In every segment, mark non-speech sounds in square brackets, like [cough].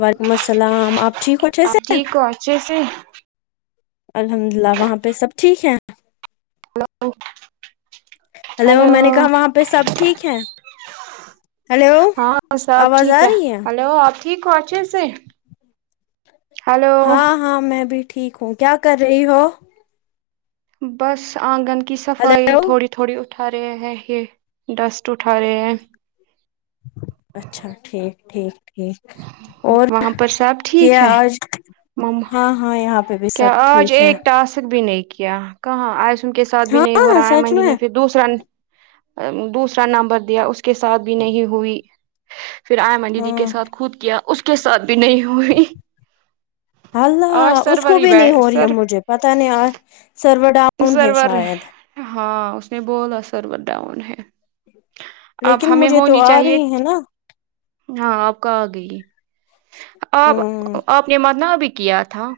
وعلیکم السلام آپ ٹھیک ہو اور اچھے سے تو اچھے سے الحمد للہ وہاں پہ سب ٹھیک ہے ہلو ہلو میں نے کہا وہاں پہ سب ٹھیک ہے ہلو ہاں سب آواز ٹھیک آ ہے رہی ہلو آپ ٹھیک ہو اچھےسے ہلو ہاں ہاں میں بھی ٹھیک ہوں کیا کر رہی ہو بس آنگن کی صفائی ہلو تھوڑی تھوڑی اٹھا رہے ہے یہ ڈسٹ اٹھا رہے ہے اچھا ٹھیک ٹھیک ٹھیک اور وہاں پر سب ٹھیک کیا ہے آج ما ما ہاں ہاں یہاں پہ بھی کیا سب آج ٹھیک ہے ایک ٹاسک بھی نہیں کیا کہاں آج انکے ساتھ بھی نہیں ہو ہاں رہا آئے سچ منڈی نے میں پھر دوسرا دوسرا نمبر دیا اس کے ساتھ بھی نہیں ہوئی پھر ائمہ دیدی کے ہاں ساتھ خود کیا اس کے ساتھ بھی نہیں ہوئی ہلہ آج اس سرور کو ہی بھی نہیں بیٹھ ہو رہی ہے سر مجھے پتا نہیں اہ سرو ڈا سرور ہاں اس نے بولا سرور ڈاؤن ہے اب لیکن ہمیں مجھے تو ہونی آ چاہیے رہی ہے نا ہاں آپ کا آ گئی آپ ہوں آپ نے منا بھی کیا تھا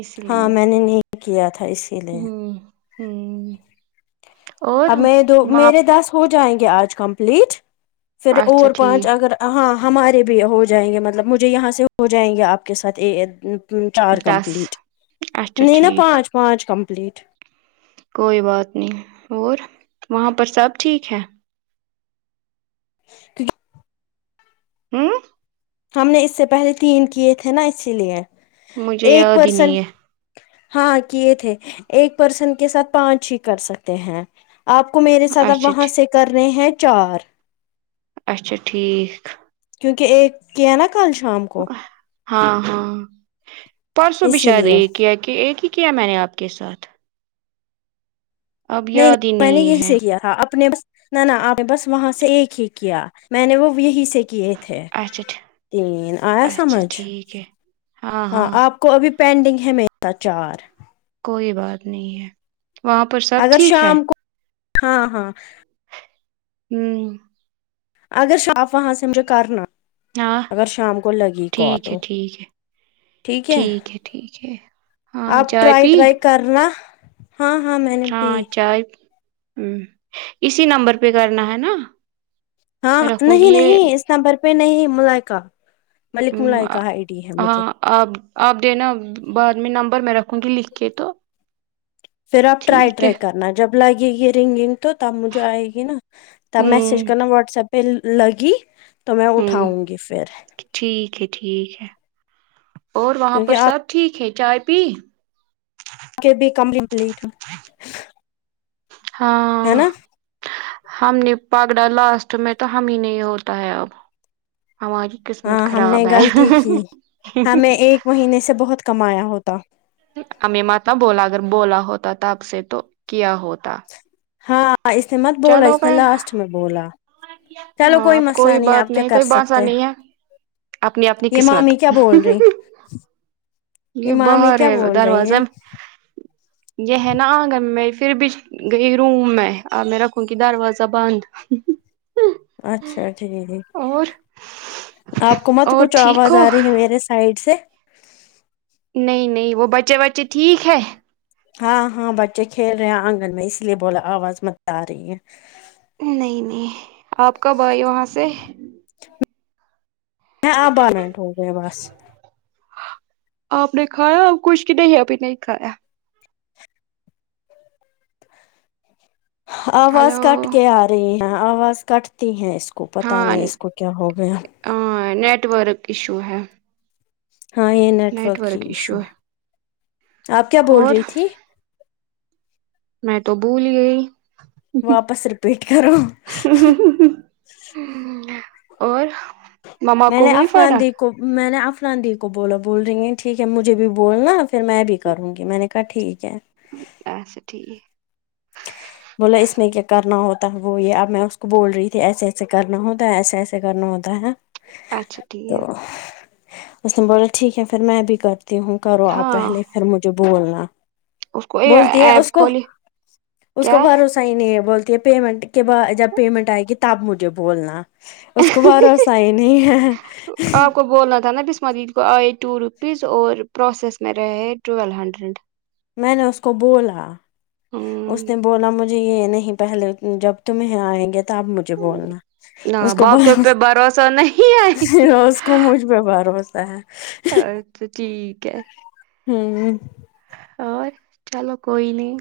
اسی لیے ہاں میں نے نہیں کیا تھا اس ہوں ہوں اور اب میں دو وہاں میرے دس ہو جائیں گے آج کمپلیٹ پھر اچھا اور پانچ ٹھیک اگر ہاں ہمارے بھی ہو جائیں گے مطلب مجھے یہاں سے ہو جائیں گے آپ کے ساتھ چار دس کمپلیٹ اچھا نہیں ن ٹھیک پانچ پانچ کمپلیٹ کوئی بات نہیں ہے اور وہاں پر سب ٹھیک ہے ت ہوں ہم نے اس سے پہلے تین کیے تھے نا اسی لیے مجھے ایک یاد ہی پرسن نہیں ہے ہاں کیے تھے ایک پرسن کے ساتھ پانچ ہی کر سکتے ہیں آپ کو میرے ساتھ آپ اچھا وہاں سے کر رہے ہیں چار اچھا ٹھیک کیونکہ ایک کیا نا کل شام کو ہاں ہاں پرسوں بھی اسی شاید لیے ایک ہے کہ ایک ہی کیا میں نے آپ کے ساتھ اب نہیں یاد نہیں ہی میں نے یہیں ہے سے کیا تھا اپنے بس نہ نہ آپ نے بس وہاں سے ایک ہی کیا میں نے وہ یہی سے کیے تھے تھے اچھا ٹھ تین آیا اچھا سمجھ ٹھیک ہے ہاں آپ کوابی پینڈنگ ہے میرا چار کوئی بات نہیں ہے وہاں پر سب اگر ٹھیک ہے شام کو ہاں ہاں ہوں اگر شام وہاں سے مجھے کرنا ہاں اگر شام کو لگی کول ٹھیک ہے تو ٹھیک ہے ٹھیک ہے ہاں اپ چائے ٹرائی پی ٹرائی کرنا ہاں ہاں میں نے ہاں بھی اچھا اسی نمبر پہ کرنا ہے نا ہاں میں رکھوں گی نہیں یہ نہیں نمبر پہ نہیں ملائکہ ملک ہوں، آ- ملائکا آئی ڈی ہے مجھے ہاں آپ آپ دینا بعد میں نمبر میں رکھوں گی لکھ کے تو پھر آپ ٹائی ٹھیک ہے ٹرائی کرنا جب لگے گی رنگنگ تو تب مجھے آئے گی نا تب ہوں میسج کرنا واٹس ایپ پہ لگی تو میں ہوں اٹھاؤں گی پھر ٹھیک ہے ٹھیک ہے اور وہاں کیونکہ پر سب آپ ٹھیک ہے چائے پی کے بھی کم کمپلیٹ ہے ہاں نا ہم نے پگڑا لاسٹ میں تو ہم ہی نہیں ہوتا ہے اب ہماری قسمت ہاں ہم نے خراب ہے غلطی کی ہمیں ایک مہینے سے بہت کمایا ہوتا ایں ماتا بولا اگر بولا ہوتا تب سے تو کیا ہوتا ہاں اس نے مت بولا چلو اس نے بھائی لاسٹ میں بولا چلو ہاں کوئی اب مسئلہ نہیں بات آپ کیا کر کوئی باسا سکتے ہیں نہیں ہے اپنی اپنی یہ قسمت مامی کیا بول رہی یہ مامی باہر کیا ہے بول رہی دروازہ ہے میں یہ ہے نا آ گا میں پھر بھی گئی روم میں میں رکھوں گی دروازہ بند اچھا ٹھیک ہے اور آپ کو مت اور کچھ ٹھیک آواز ہو آ رہی ہے میرے سائڈ سے نہیں نہیں وہ بچے بچے ٹھیک ہے ہاں ہاں بچے کھیل رہے ہیں آنگن میں اس لیے بولا آواز مت آ رہی ہے نہیں نہیں آپ کب آئی وہاں سے آپ بار منٹ ہو گئے بس آپ نے کھایا اور کچھ کی نہیں ابھی نہیں کھایا آواز کٹ ہلو کے آ رہی ہے آواز کٹتی ہیں اس کو پتہ نہیں اس کو کیا ہو گیا نیٹورک ایشو ہے ہاں یہ نیٹ نیٹورک ہی ورک ایشو ہے آپ کیا ہے بول اور رہی تھی میں تو بھول گئی واپس رپیٹ کرو اور مما میں کو نے ہوئی افلان دی فرق کو میں نے افنا دی کو بولا بول رہی ہیں ٹھیک ہے مجھے بھی بولنا پھر میں بھی کروں گی میں نے کہا ٹھیک ہے اچھا ٹھیک ہے بولا اس میں کیا کرنا ہوتا ہے وہ یہ اب میں اس کو بول رہی تھی ایسے ایسے کرنا ہوتا ہے ایسے ایسے کرنا ہوتا ہے اچھا ٹھیک ہے تو اس نے بولا ٹھیک ہے پھر میں بھی کرتی ہوں کرو آپ ہاں پہلے پھر مجھے بولنا اس کو یہ بولتی ہے اس ایپ کو کھولی اس کو کیا بھروسہ ہی نہیں ہے بولتی ہے پیمنٹ کے بعد جب پیمنٹ آئے گی تب مجھے بولنا اس کو بھروسہ ہی نہیں ہے آپ کو بولنا تھا نا آشنا دی کو آئے ٹو روپیز اور پروسیس میں رہے ٹویلو ہنڈریڈ میں نے اس کو بولا اس ہمم نے بولا مجھے جی یہ نہیں پہلے جب تمہیں آئیں گے تب مجھے بولنا نہ اس کو باقیوں بہرو پہ بھروسہ نہیں ہے بہروس کو مجھ پہ بھروسہ ہے اچھا ٹھیک ہے ہوں اور چلو کوئی نہیں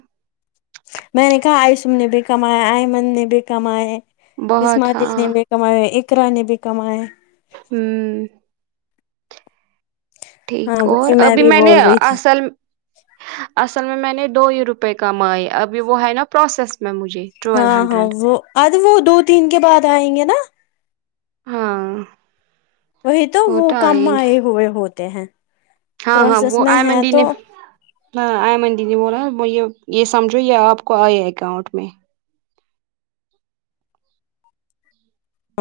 میں نے کہا آیسم نے بھی کمایا آئمن نے بھی کمایا ہے اسما بہت دیدی ہاں نے کمایا اقرا نے بھی کمایا ہے ہوں ٹھیک ہاں اور وہی ابھی بھی میں نے بول رہی تھی اصل اصل میں میں نے دو ہی روپے کمائے ابھی وہ ہے نا پروسیس میں مجھے ٹویلو ہاں ہاں ہنڈریڈ وہ اج وہ دو تین کے بعد آئیں گے نا ہاں وہی تو وہ کم آئے ہوئے ہوتے ہیں ہاں ہاں پروسیس وہ میں ایمن ہے دی تو نے ہاں ایمن دی نے بولا یہ یہ سمجھو یہ آپ کو آئے اکاؤنٹ میں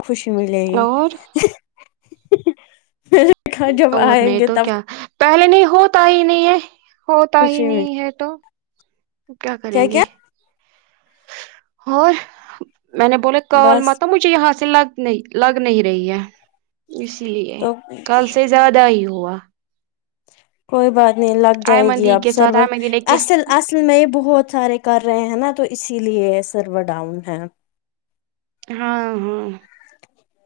خوشی ملے گی اور میرے جب اور آئیں نہیں گے تو تب کیا پہلے نہیں ہوتا ہی نہیں ہے ہوتا ہی خوشی مل نہیں ہے تو تو کیا کریں گے اور میں نے بولا کال بس مت مجھے یہاں سے لگ نہیں لگ نہیں رہی ہے اسی لیے تو کل سے زیادہ ہی ہوا کوئی بات نہیں لگ جائے گی آئمندی اب کے ساتھ سرور آئمندی نے کس اصل اصل میں یہ بہت سارے کر رہے ہیں نا تو اسی لیے سرور ڈاؤن ہے ہاں ہاں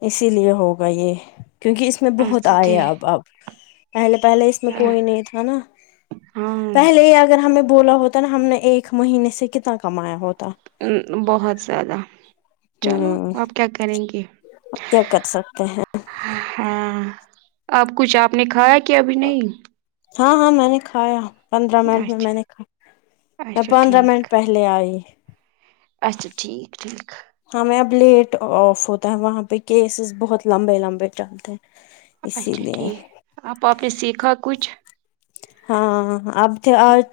اسی لیے ہوگا یہ کیونکہ اس میں بہت اچھا آیا ٹھیک اب اب پہلے پہلے اس میں کوئی نہیں تھا نا ہاں پہلے ہی اگر ہمیں بولا ہو تب ہم نے ایک مہینے سے کتنا کمایا ہوتا بہت زیادہ چلو ہوں آپ کیا کریں گے کیا کر سکتے ہیں ہاں اب کچھ آپ نے کھایا کہ ابھی نہیں ہاں ہاں میں نے کھایا پندرہ منٹ میں میں اچھا نے کھا میں اچھا پندرہ ٹھیک منٹ پہلے لے آئی اچھا ٹھیک ٹھیک ہمیں اب لیٹ آف ہوتا ہے وہاں پہ کیسیئس بہت لمبے لمبے چلتے اسی اچھا لیے ٹھیک آپ آپ نے سیکھا کچھ ہاں اب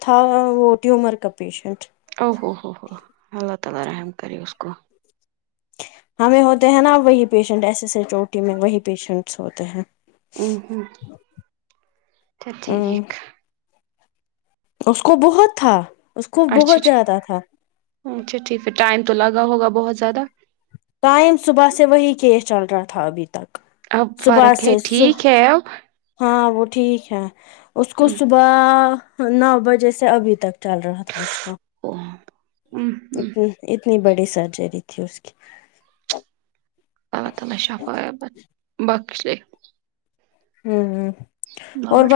تھا وہ ٹیومر کا پیشنٹ او ہو ہو ہو اللہ تعالی رحم کرے اس کو ہمیں ہوتے ہیں نا وہی پیشن ایسے سےے چوٹی میں وہی پیشنٹس ہوتے ہیں ہوں ہو اچھا ہ ٹھیک اس کو بہت تھا اس کو بہت اچھا زیادہ تھا اچھا ٹھیک ہے ٹائم تو لگا ہوگا بہت زیادہ ٹائم صبح سے وہی کیس چل رہا تھا ابھی تک اب صبح فرق ہے سے سو ٹھیک ہے ہاں وہ ٹھیک ہے اس کو صبح نو بجے سے ابھی تک چل رہا تھا اس کا او، ام، ام، ا اتنی بڑی سرجری تھی اس کی اللہ تعالی شفاعت بخشے ھمم اور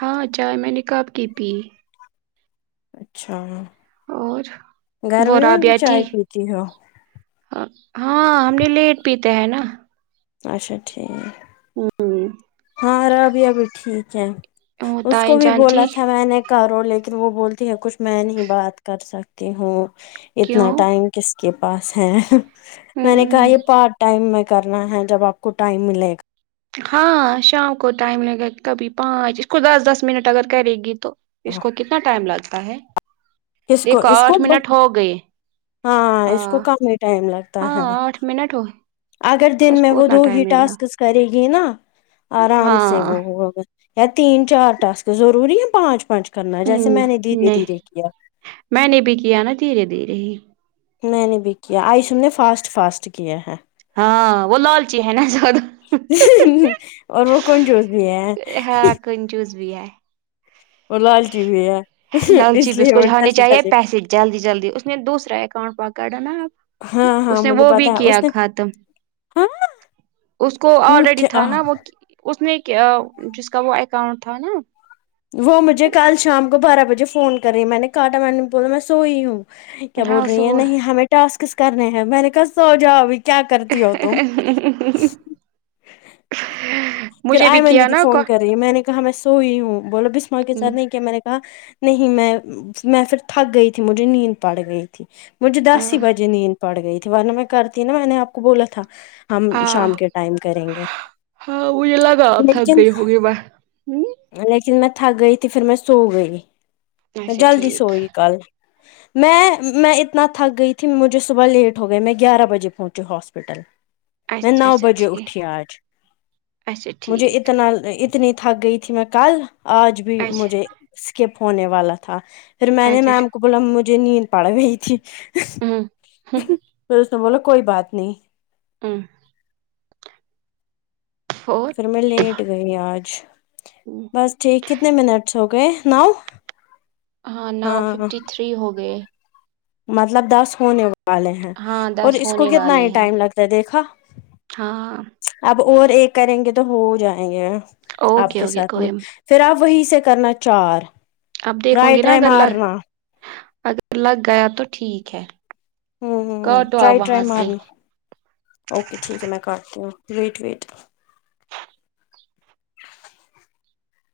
ہاں چائے میں نے کب کی پی اچھا اور وہ گرمی میں بھی رابعہ تھی چائے پیتی ہو ہاں ہم نے لیٹ پیتے ہیں نا اچھا ٹھیک ہوں ہمم ہاں ربیعہ ابھی ٹھیک ہے وہ اس کو تائیں بھی جان بولا ٹھیک تھا میں نے کرو لیکن وہ بولتی ہے کچھ میں نہیں بات کر سکتی ہوں کیوں اتنا ٹائم کس کے پاس ہے میں نے کہا ہوں یہ پارٹ ٹائم میں کرنا ہے جب آپ کو ٹائم ملے گا ہاں شام کو ٹائم لگے کبھی پانچ اس کو دس دس منٹ اگر کرے گی تو اس گا کو کتنا ٹائم لگتا ہے کس کو دیکھو اس کو آٹھ منٹ ہو گئے اس کو ہاں کم ہی ٹائم لگتا ہاں ہے آٹھ منٹ ہوئے اگر دن میں وہ دو ہی ٹسکس کرے گی نا آرام سے ہاں وہ ہوگا یا تین چار ٹسک ضروری ہے پانچ پانچ کرنا جیسے ہوں میں نے دھیرے نہیں دھیرے کیا میں نے بھی کیا نا دھیرے دھیرے ہی میں نے بھی کیا ایشو نے فاسٹ فاسٹ کیا ہے ہاں وہ لالچی ہے نا زیادہ اور وہ کنجوس بھی ہے ہاں کنجوس بھی ہے اور لالچی بھی ہے لالچی اس لیے وہ [unintelligible] جلدی چاہیے جلدی پیسے جلدی جلدی اس میں نے دوسرا اکاؤنٹ پکڑا نہ ہاں اب ہاں اس نے مجھے وہ بھی پتا ہے کیا اس نے ختم ہاں اس کو وہ آلریڈی کیا تھا نا وہ اس نے کیاجس کا وہ اکاؤنٹ تھا نا وہ مجھے کل شام کو بارہ بجے فون کر رہی میں نے کاٹا میں نے بولا میں سوئی ہوں کیا ہاں بول اس رہی ہیں وہ نہیں ہمیں ٹاسکس کرنے ہیں میں نے کہا سوجاؤ ابھی کیا کرتی ہو تم مجھے بھی پھرایمن کیا دیدی نا کو فون کر رہی میں نےکہا میں سوئی ہوں بولو بسماں کے ساتھ نہیں کیا میں نے کہا نہیں میں میں پھر تھک گئی تھی مجھے نیند پڑ گئی تھی مجھے دس ہی ہاں بجے نیند پڑ گئی تھی ورنہ میں کرتی نا میں نے آپ کو بولا تھا ہم شام کے ٹائم کریں گے ہاں وہ یہ لگا تھک لیکن گئی ہوگی لیکن میں تھک گئی تھی پھر میں سو گئی میں اچھا جلدی ٹھیک سوئی کل میں میں اتنا تھک گئی تھی مجھے صبح لیٹ ہو گئی میں گیارہ بجے پہنچی ہاس پپٹل میں اچھا نو اچھا بجے ٹھیک اٹھی آج اچھا مجھے ٹھیک اتنا اتنی تھک گئی تھی میں کل آج بھی اچھا مجھے اسکپ ہونے والا تھا پھر میں نے اچھا میم کو بولا مجھے نیند پڑ گئی تھی ہوں ہوں پھر اس نے بولا کوئی بات نہیں ہاں پھر پھر میں لیٹ گئی آج ھم بس ٹھیک کتنے منٹس ہو گئے ناؤ ہاں ناؤ ففٹی تھری ہو گئے مطلب دس ہونے وا والے ہیں ہاں اور دس اس کو ہونے کتنا والے ہی ہیں ٹائم لگتا ہے دیکھا ہاں اب اور ایک کریں گے تو ہو جائیں گے آپ اوکے کے اوکے ساتھ میں کوئی پھر آپ وہیں سے کرنا چار اب دیکھوں ٹرائی گی نا ٹرائی اگر لگ مارنا اگر لگ گیا تو ٹھیک ہے ھمم کاٹو آپ ٹرائی رائی وہاں سے مارنا اوکے ٹھیک ہے میں کرتی ہوں ویٹ ویٹ